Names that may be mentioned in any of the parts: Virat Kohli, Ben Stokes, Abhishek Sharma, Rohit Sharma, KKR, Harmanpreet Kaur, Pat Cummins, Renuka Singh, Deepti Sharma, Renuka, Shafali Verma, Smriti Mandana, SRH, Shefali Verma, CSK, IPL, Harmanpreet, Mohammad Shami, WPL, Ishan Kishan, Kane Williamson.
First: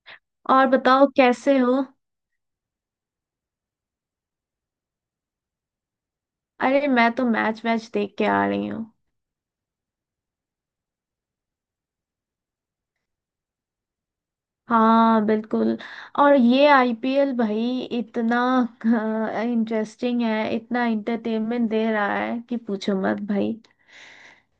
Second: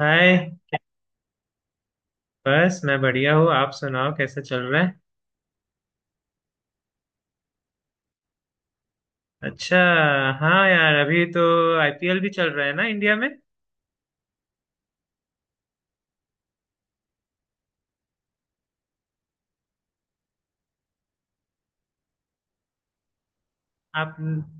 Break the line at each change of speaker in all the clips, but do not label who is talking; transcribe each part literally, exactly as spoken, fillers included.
हाय।
और बताओ कैसे हो।
बस, मैं बढ़िया हूँ। आप सुनाओ, कैसे चल रहा है?
अरे मैं तो मैच वैच देख के आ रही हूँ।
अच्छा। हाँ यार, अभी तो आईपीएल भी चल रहा है ना इंडिया में।
हाँ बिल्कुल। और ये आईपीएल भाई इतना इंटरेस्टिंग है, इतना इंटरटेनमेंट दे रहा है कि पूछो मत भाई।
आप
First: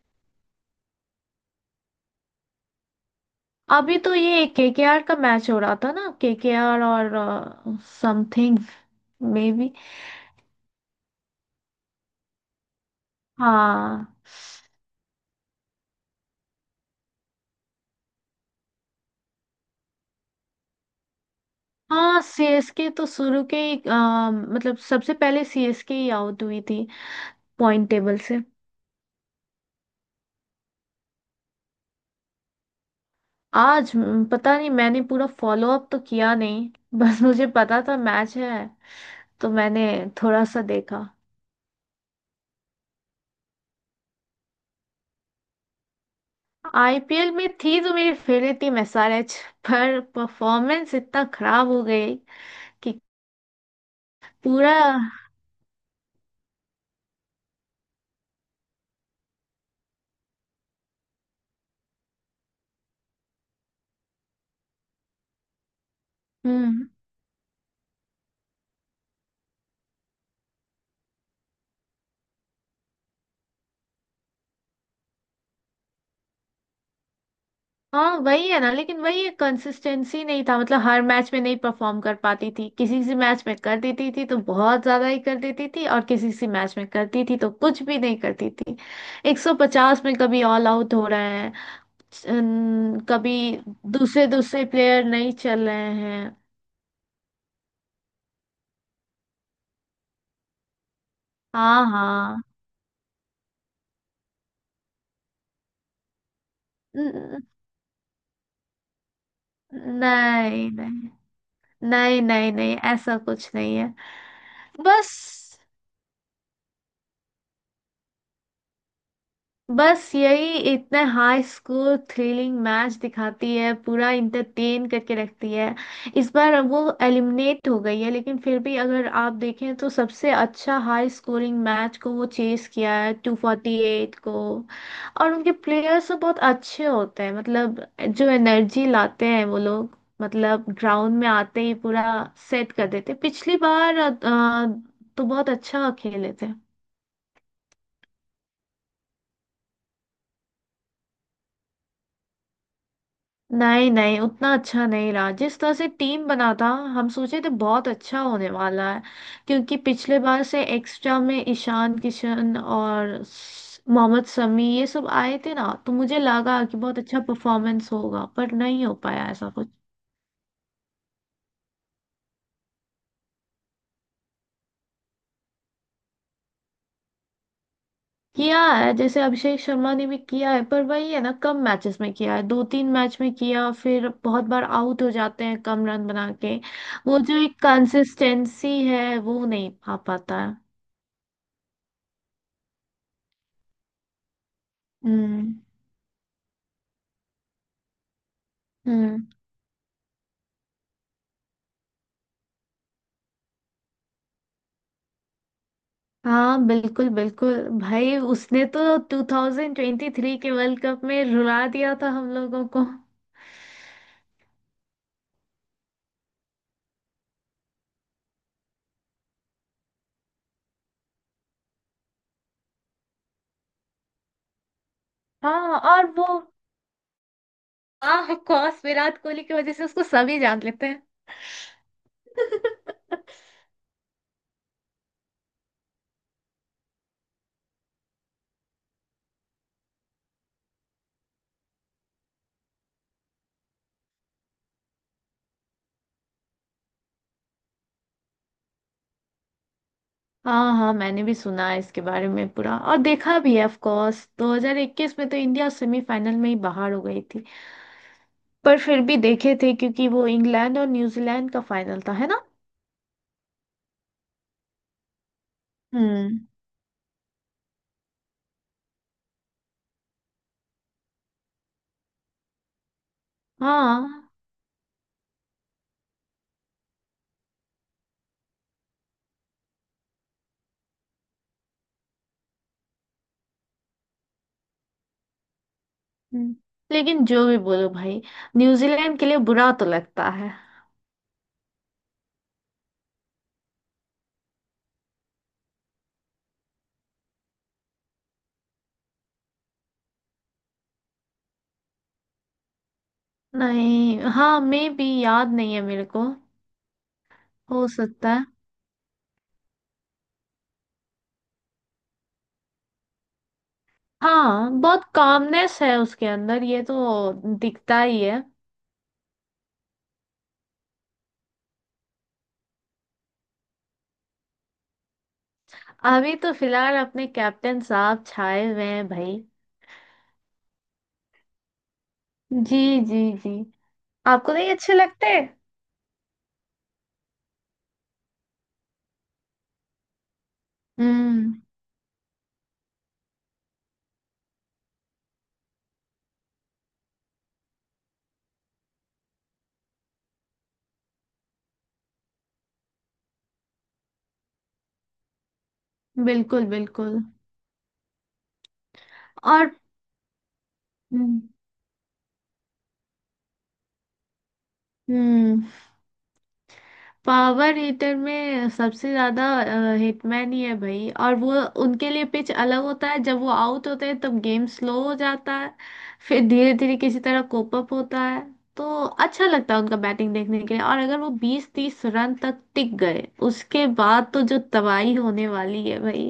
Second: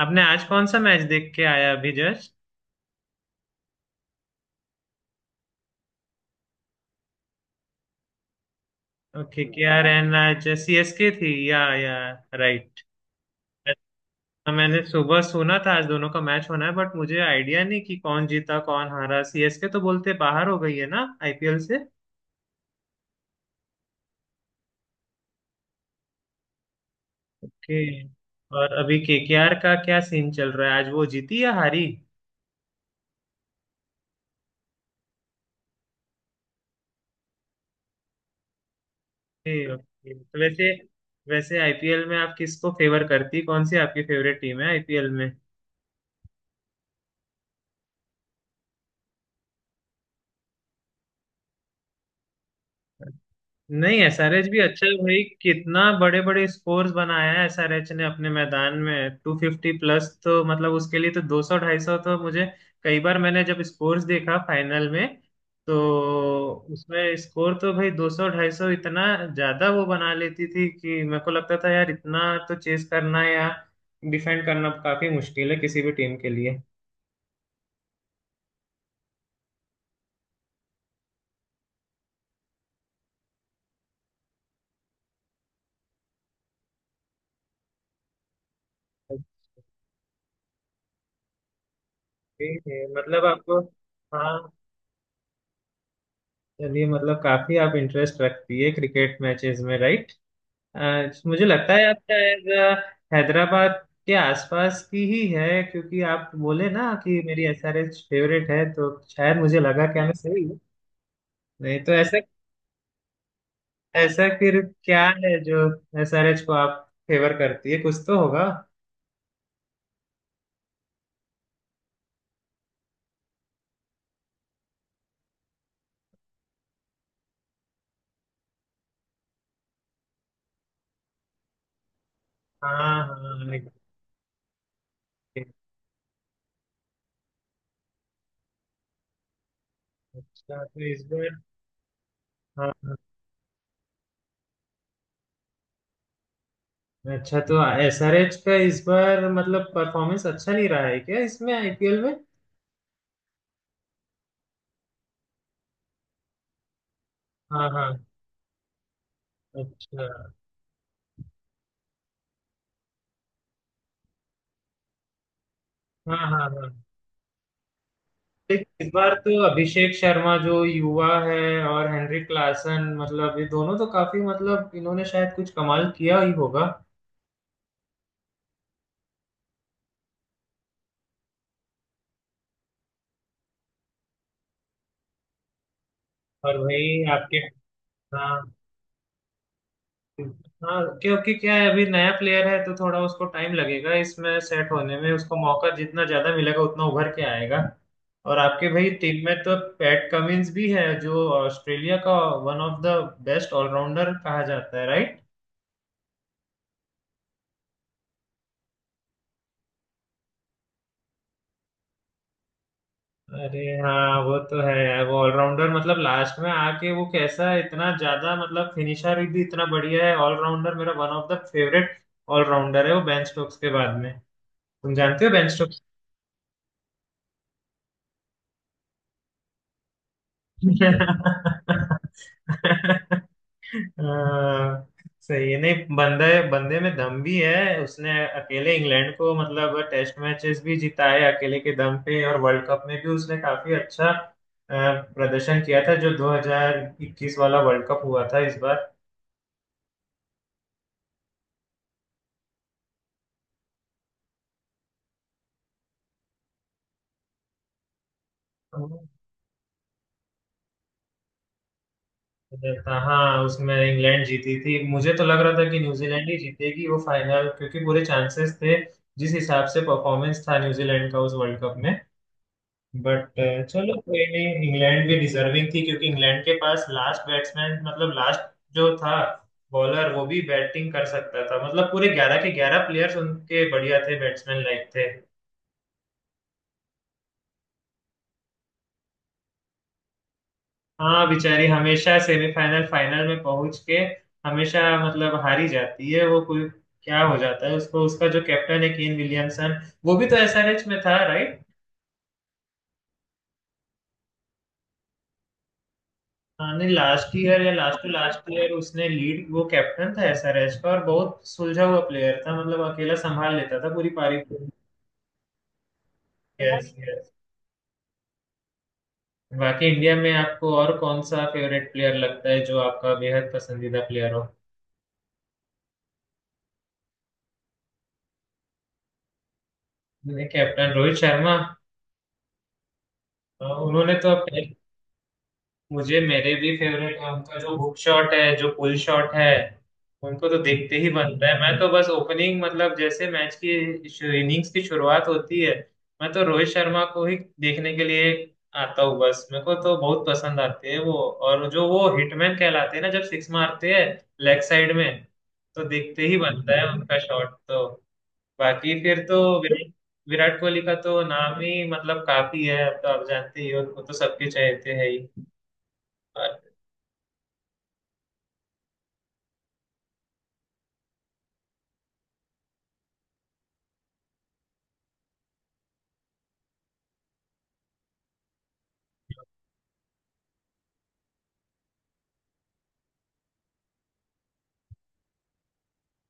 आपने आज कौन सा मैच देख के आया अभी जस्ट?
अभी तो ये केकेआर का मैच हो रहा था ना, केकेआर और समथिंग।
ओके,
मे
के
बी।
आर एन, आज सीएसके थी या या राइट?
हाँ।
अच्छा, मैंने सुबह सुना था आज दोनों का मैच होना है, बट मुझे आइडिया नहीं कि कौन जीता कौन हारा। सीएसके तो बोलते बाहर हो गई है ना आईपीएल से।
हाँ, सीएसके तो शुरू के ही अ, मतलब सबसे पहले सीएसके ही आउट हुई थी
के।
पॉइंट टेबल से।
और अभी केकेआर का क्या सीन चल रहा है? आज वो जीती या हारी?
आज हम्म, पता नहीं, मैंने पूरा फॉलो अप तो किया नहीं बस मुझे पता था मैच है तो
ओके,
मैंने
ओके, तो
थोड़ा सा
वैसे
देखा।
वैसे आईपीएल में आप किसको फेवर करती? कौन सी आपकी फेवरेट टीम है आईपीएल में?
आईपीएल में थी तो मेरी फेवरेट टीम एसआरएच, पर परफॉर्मेंस इतना खराब हो गई कि
नहीं, एसआरएच भी
पूरा।
अच्छा है भाई। कितना बड़े बड़े स्कोर्स बनाया है एसआरएच ने अपने मैदान में। टू फिफ्टी प्लस, तो मतलब उसके लिए तो दो सौ ढाई सौ तो मुझे कई बार, मैंने जब स्कोर्स देखा फाइनल में, तो
हम्म।
उसमें स्कोर तो भाई दो सौ ढाई सौ इतना ज्यादा वो बना लेती थी कि मेरे को लगता था यार, इतना तो चेस करना या डिफेंड करना काफी मुश्किल है किसी भी टीम के लिए।
हाँ वही है ना। लेकिन वही है, कंसिस्टेंसी नहीं था। मतलब हर मैच में नहीं परफॉर्म कर पाती थी, किसी किसी मैच में कर देती थी तो बहुत ज्यादा ही कर देती थी, और किसी किसी मैच में करती थी तो कुछ भी नहीं करती थी। एक सौ पचास में कभी ऑल आउट हो रहे हैं,
ठीक है,
अन-
मतलब
कभी
आपको।
दूसरे
हाँ।
दूसरे प्लेयर नहीं चल रहे हैं।
चलिए, मतलब काफी आप इंटरेस्ट रखती है क्रिकेट मैचेस में, राइट? मुझे लगता
हाँ।
है आप
हाँ।
शायद अ, हैदराबाद के आसपास की ही है, क्योंकि आप बोले ना कि मेरी
न-
एसआरएच फेवरेट है, तो शायद मुझे लगा। क्या मैं सही हूँ?
नहीं नहीं।
नहीं तो ऐसा।
नहीं नहीं नहीं, ऐसा कुछ नहीं है।
ऐसा फिर क्या
बस।
है जो एसआरएच को आप फेवर करती है? कुछ तो होगा।
बस यही, इतने हाई स्कूल थ्रिलिंग मैच दिखाती है, पूरा इंटरटेन करके रखती है। इस बार वो एलिमिनेट हो गई है, लेकिन फिर भी अगर आप देखें तो सबसे अच्छा हाई स्कोरिंग मैच को वो चेस
हाँ,
किया है टू
हाँ।
फोर्टी एट को। और उनके प्लेयर्स तो बहुत अच्छे होते हैं, मतलब जो एनर्जी लाते हैं वो लोग।
अच्छा,
मतलब
तो इस
ग्राउंड में
बार।
आते ही पूरा सेट कर
हाँ।
देते, पिछली बार अ, तो बहुत अच्छा खेले थे।
अच्छा, तो एसआरएच का इस बार मतलब परफॉर्मेंस अच्छा नहीं रहा है क्या इसमें आईपीएल में?
नहीं नहीं, उतना अच्छा नहीं रहा जिस तरह से टीम बना था। हम सोचे थे
हाँ,
बहुत
हाँ।
अच्छा होने वाला है क्योंकि
अच्छा।
पिछले बार से एक्स्ट्रा में ईशान किशन और स- मोहम्मद शमी ये सब आए थे ना, तो
हाँ,
मुझे
हाँ,
लगा
हाँ।
कि बहुत अच्छा परफॉर्मेंस होगा, पर
लेकिन
नहीं
इस
हो
बार
पाया
तो
ऐसा कुछ।
अभिषेक शर्मा जो युवा है, और हेनरी क्लासन, मतलब ये दोनों तो काफी, मतलब इन्होंने शायद कुछ कमाल किया ही होगा।
किया है, जैसे अभिषेक शर्मा ने भी किया है, पर वही है ना, कम मैचेस में किया है, दो तीन मैच में किया, फिर बहुत बार आउट हो जाते हैं कम रन बना के।
और भाई
वो
आपके।
जो एक
हाँ,
कंसिस्टेंसी है वो नहीं आ पाता है।
हाँ। क्योंकि क्या है, अभी नया प्लेयर है तो थोड़ा उसको टाइम लगेगा इसमें सेट होने में। उसको
हम्म।
मौका जितना ज्यादा मिलेगा उतना उभर के आएगा। और आपके भाई टीम
हम्म।
में तो पैट कमिंस भी है, जो ऑस्ट्रेलिया का one of the best allrounder कहा जाता है, राइट?
हाँ बिल्कुल बिल्कुल। भाई उसने तो ट्वेंटी ट्वेंटी थ्री के वर्ल्ड कप में रुला दिया था हम लोगों को।
अरे हाँ, वो तो है यार। वो ऑलराउंडर, मतलब लास्ट में आके वो कैसा इतना ज्यादा, मतलब फिनिशर भी इतना बढ़िया है। ऑलराउंडर मेरा one of the favourite allrounder है वो, बेन स्टोक्स के बाद में। तुम जानते हो बेन।
हाँ। और वो ऑफ कोर्स विराट कोहली की वजह से उसको सभी जान लेते हैं।
अह, सही है। नहीं, बंदे बंदे में दम भी है उसने। अकेले इंग्लैंड को मतलब टेस्ट मैचेस भी जीता है अकेले के दम पे, और वर्ल्ड कप में भी उसने काफी अच्छा अह, प्रदर्शन किया था, जो दो हज़ार इक्कीस वाला वर्ल्ड कप हुआ था इस बार।
हाँ हाँ, मैंने भी सुना है इसके बारे में पूरा, और देखा भी है ऑफ कोर्स। दो हज़ार इक्कीस में तो इंडिया सेमीफाइनल में ही बाहर हो गई थी, पर फिर भी देखे थे क्योंकि वो इंग्लैंड और न्यूजीलैंड का फाइनल था, है ना।
था हाँ, उसमें इंग्लैंड जीती थी। मुझे तो लग रहा था कि न्यूजीलैंड ही
हम्म।
जीतेगी वो फाइनल, क्योंकि पूरे चांसेस थे जिस हिसाब से परफॉर्मेंस था न्यूजीलैंड का उस वर्ल्ड कप में, बट चलो, कोई
हाँ।
नहीं। इंग्लैंड भी डिजर्विंग थी, क्योंकि इंग्लैंड के पास लास्ट बैट्समैन, मतलब लास्ट जो था बॉलर, वो भी बैटिंग कर सकता था। मतलब पूरे ग्यारह के ग्यारह प्लेयर्स उनके बढ़िया थे, बैट्समैन लाइक थे।
हम्म। लेकिन जो भी बोलो भाई, न्यूजीलैंड के लिए बुरा तो लगता है।
हाँ बेचारी, हमेशा सेमीफाइनल फाइनल में पहुंच के हमेशा, मतलब हारी जाती है वो कोई। क्या हो जाता है उसको? उसका जो कैप्टन है केन विलियमसन, वो भी तो एसआरएच में था, right?
नहीं। हाँ, मैं भी याद नहीं है मेरे को।
हाँ नहीं, लास्ट ईयर या
हो
लास्ट टू
सकता है।
लास्ट ईयर उसने लीड, वो कैप्टन था एसआरएच का, और बहुत सुलझा हुआ प्लेयर था, मतलब अकेला संभाल लेता था पूरी पारी को।
हाँ, बहुत कामनेस है उसके अंदर, ये
यस, यस।
तो दिखता ही है।
बाकी इंडिया में आपको और कौन सा फेवरेट प्लेयर लगता है, जो आपका बेहद पसंदीदा प्लेयर हो?
अभी तो फिलहाल अपने कैप्टन साहब छाए हुए हैं भाई।
मैंने कैप्टन रोहित शर्मा।
जी। जी। जी,
अ, उन्होंने तो अब।
आपको नहीं अच्छे लगते?
मुझे, मेरे भी फेवरेट है उनका। जो हुक शॉट है, जो पुल शॉट है, उनको तो देखते ही बनता
हम्म।
है। मैं तो बस ओपनिंग, मतलब जैसे मैच की इनिंग्स की शुरुआत होती है, मैं तो रोहित शर्मा को ही देखने के लिए आता हूँ। बस मेरे को तो बहुत पसंद आते हैं वो। और जो वो हिटमैन कहलाते हैं ना, जब सिक्स मारते हैं लेग साइड में, तो देखते ही
बिल्कुल
बनता है उनका
बिल्कुल।
शॉट तो। बाकी फिर तो
और
विराट विराट कोहली का तो
हम्म।
नाम ही मतलब काफी है। तो आप जानते ही हो उनको तो, सबके चाहते हैं ही।
हम्म। पावर हीटर में सबसे ज्यादा हिटमैन ही है भाई। और वो, उनके लिए पिच अलग होता है, जब वो आउट होते हैं तब गेम स्लो हो जाता है, फिर धीरे धीरे किसी तरह कोप अप होता है। तो अच्छा लगता है उनका बैटिंग देखने के लिए, और अगर वो बीस तीस रन तक टिक गए उसके बाद तो जो तबाही होने वाली है भाई।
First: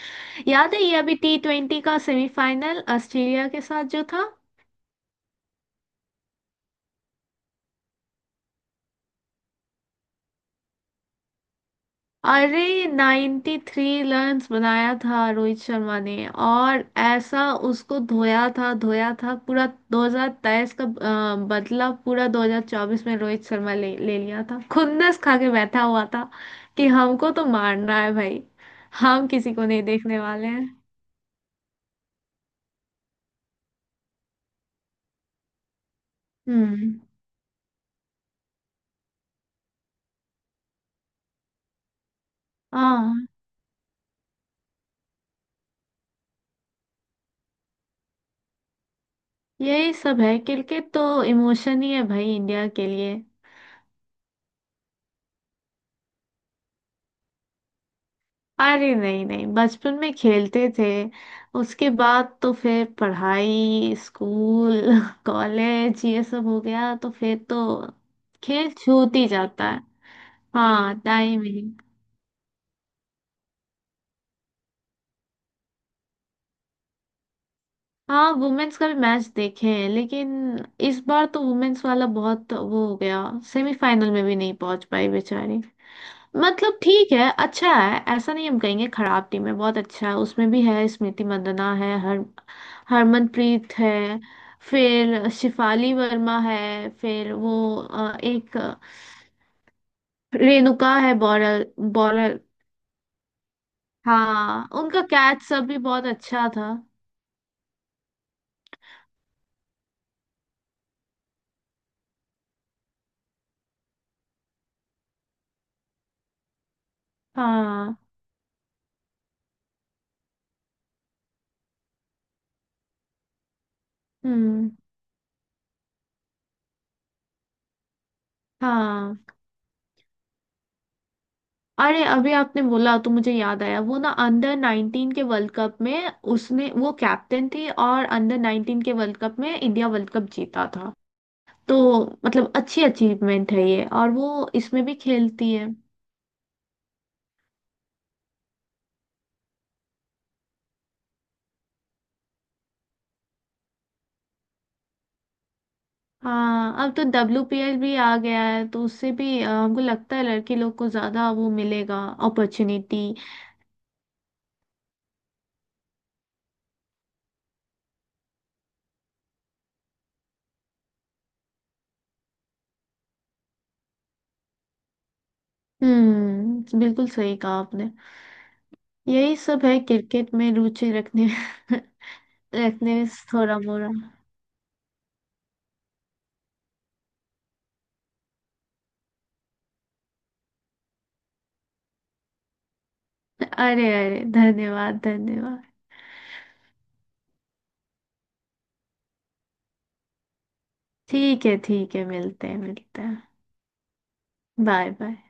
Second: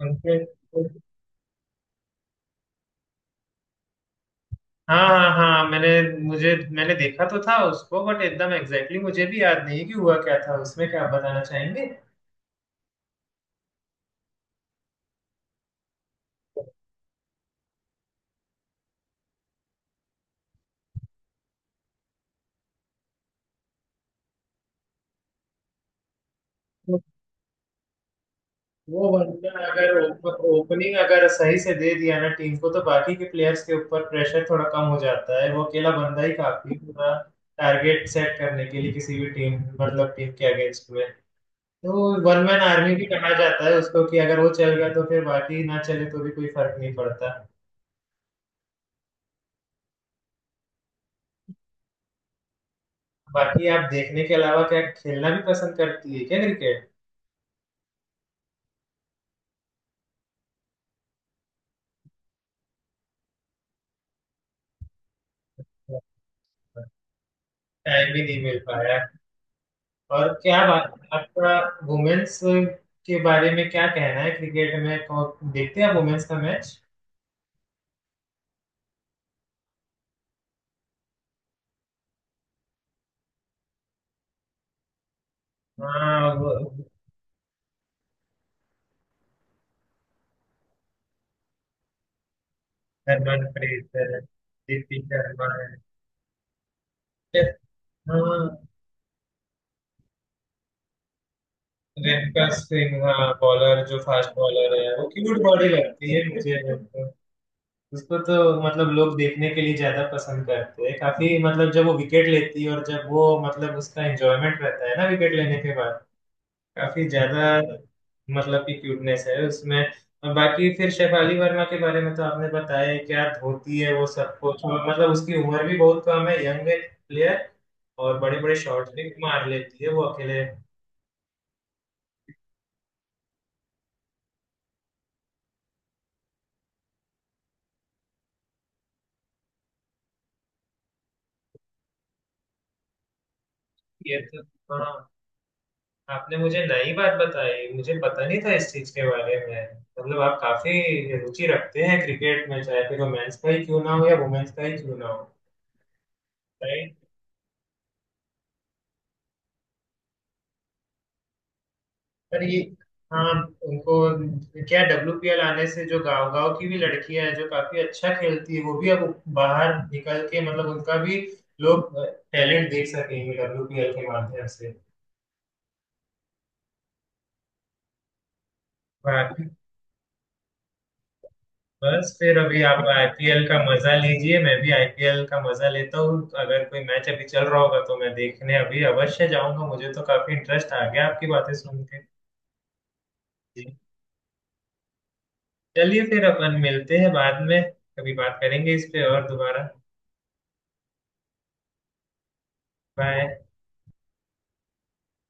उनके।
याद है ये अभी टी ट्वेंटी का सेमीफाइनल ऑस्ट्रेलिया के साथ जो था?
हाँ, हाँ, हाँ। मैंने, मुझे मैंने देखा तो था उसको, बट एकदम एग्जैक्टली मुझे भी याद नहीं कि हुआ क्या था उसमें। क्या आप बताना चाहेंगे?
अरे नाइंटी थ्री थ्री रन्स बनाया था रोहित शर्मा ने, और ऐसा उसको धोया था, धोया था पूरा। दो हज़ार तेईस का अ, बदला पूरा दो हज़ार चौबीस में रोहित शर्मा ले ले लिया था, खुन्नस खा के बैठा हुआ था कि हमको तो मारना है भाई,
वो
हम
बंदा
किसी को नहीं
अगर
देखने वाले हैं।
ओपनिंग अगर सही से दे दिया ना टीम को, तो बाकी के प्लेयर्स के ऊपर प्रेशर थोड़ा कम हो जाता है। वो अकेला बंदा ही काफी है
हम्म।
पूरा टारगेट सेट करने के लिए किसी भी टीम, मतलब टीम के अगेंस्ट में। तो वन मैन आर्मी भी
हाँ,
कहा जाता है उसको, कि अगर वो चल गया तो फिर बाकी ना चले तो भी कोई फर्क नहीं पड़ता।
यही सब है, क्रिकेट तो इमोशन ही है भाई इंडिया के लिए।
बाकी आप देखने के अलावा क्या खेलना भी पसंद करती है क्या क्रिकेट?
अरे नहीं नहीं, बचपन में खेलते थे, उसके बाद तो फिर पढ़ाई, स्कूल कॉलेज ये सब हो गया, तो फिर तो
टाइम भी नहीं मिल
खेल
पाया।
छूट ही जाता है।
और क्या बात
हाँ, टाइम
आपका
ही।
वुमेन्स के बारे में क्या कहना है क्रिकेट में? कौन- देखते हैं आप वुमेन्स का मैच?
हाँ, वुमेन्स का भी मैच देखे हैं, लेकिन इस बार तो वुमेन्स वाला बहुत वो हो गया, सेमीफाइनल में भी नहीं पहुंच पाई बेचारी।
हाँ, वो
मतलब ठीक है, अच्छा है, ऐसा नहीं हम कहेंगे खराब टीम है, बहुत अच्छा है, उसमें भी है स्मृति मंदना है, हर हरमनप्रीत
हरमनप्रीत है,
है,
दीप्ति
फिर
शर्मा है।
शिफाली वर्मा है, फिर वो अ, एक
हाँ,
अ, रेणुका है बॉलर। बॉलर।
रेणुका सिंह, हाँ बॉलर, जो फास्ट
हाँ,
बॉलर है,
उनका
वो क्यूट
कैच सब
बॉडी
भी बहुत
लगती है
अच्छा
मुझे।
था।
उसको तो, मतलब लोग देखने के लिए ज्यादा पसंद करते हैं काफी, मतलब जब वो विकेट लेती है, और जब वो, मतलब उसका एंजॉयमेंट रहता है ना विकेट लेने के बाद, काफी ज्यादा,
हाँ।
मतलब की क्यूटनेस है उसमें। और बाकी फिर शेफाली वर्मा के बारे में तो आपने बताया ही, क्या धोती है वो सब कुछ।
हम्म।
और मतलब उसकी उम्र भी बहुत कम है, यंग प्लेयर, और बड़े बड़े शॉट भी
हाँ,
मार लेती है वो अकेले।
अरे अभी आपने बोला तो मुझे याद आया, वो ना अंडर नाइंटीन के वर्ल्ड कप में उसने वो कैप्टन थी, और अंडर नाइंटीन के वर्ल्ड कप में इंडिया वर्ल्ड कप जीता था। तो मतलब अच्छी अचीवमेंट है ये, और
ये तो।
वो इसमें
हाँ,
भी खेलती है।
आपने मुझे नई बात बताई, मुझे पता नहीं था इस चीज के बारे में। मतलब आप काफी रुचि रखते हैं क्रिकेट में, चाहे फिर वो मेंस का ही क्यों ना हो या वुमेन्स का ही क्यों ना हो।
हाँ,
राइट।
अब तो डब्ल्यूपीएल भी आ गया है तो उससे भी अ, हमको लगता है लड़की लोग को ज्यादा वो मिलेगा,
पर ये।
अपॉर्चुनिटी।
हाँ। उनको। क्या डब्ल्यूपीएल आने से जो गांव गांव की भी लड़कियां हैं जो काफी अच्छा खेलती है, वो भी अब बाहर निकल के, मतलब उनका भी लोग टैलेंट देख सकेंगे डब्ल्यूपीएल के माध्यम से।
हम्म बिल्कुल सही कहा आपने।
वाह।
यही सब है, क्रिकेट में रुचि रखने
बस फिर अभी आप
रखने में,
आईपीएल का
थोड़ा मोड़ा।
मजा लीजिए, मैं भी आईपीएल का मजा लेता हूँ। अगर कोई मैच अभी चल रहा होगा तो मैं देखने अभी अवश्य जाऊंगा। मुझे तो काफी इंटरेस्ट आ गया आपकी बातें सुन के। जी।
अरे अरे, धन्यवाद धन्यवाद।
चलिए फिर, अपन मिलते हैं बाद में। कभी बात करेंगे इस पे और दोबारा।
ठीक है ठीक है, मिलते हैं मिलते हैं।
बाय।
Bye bye.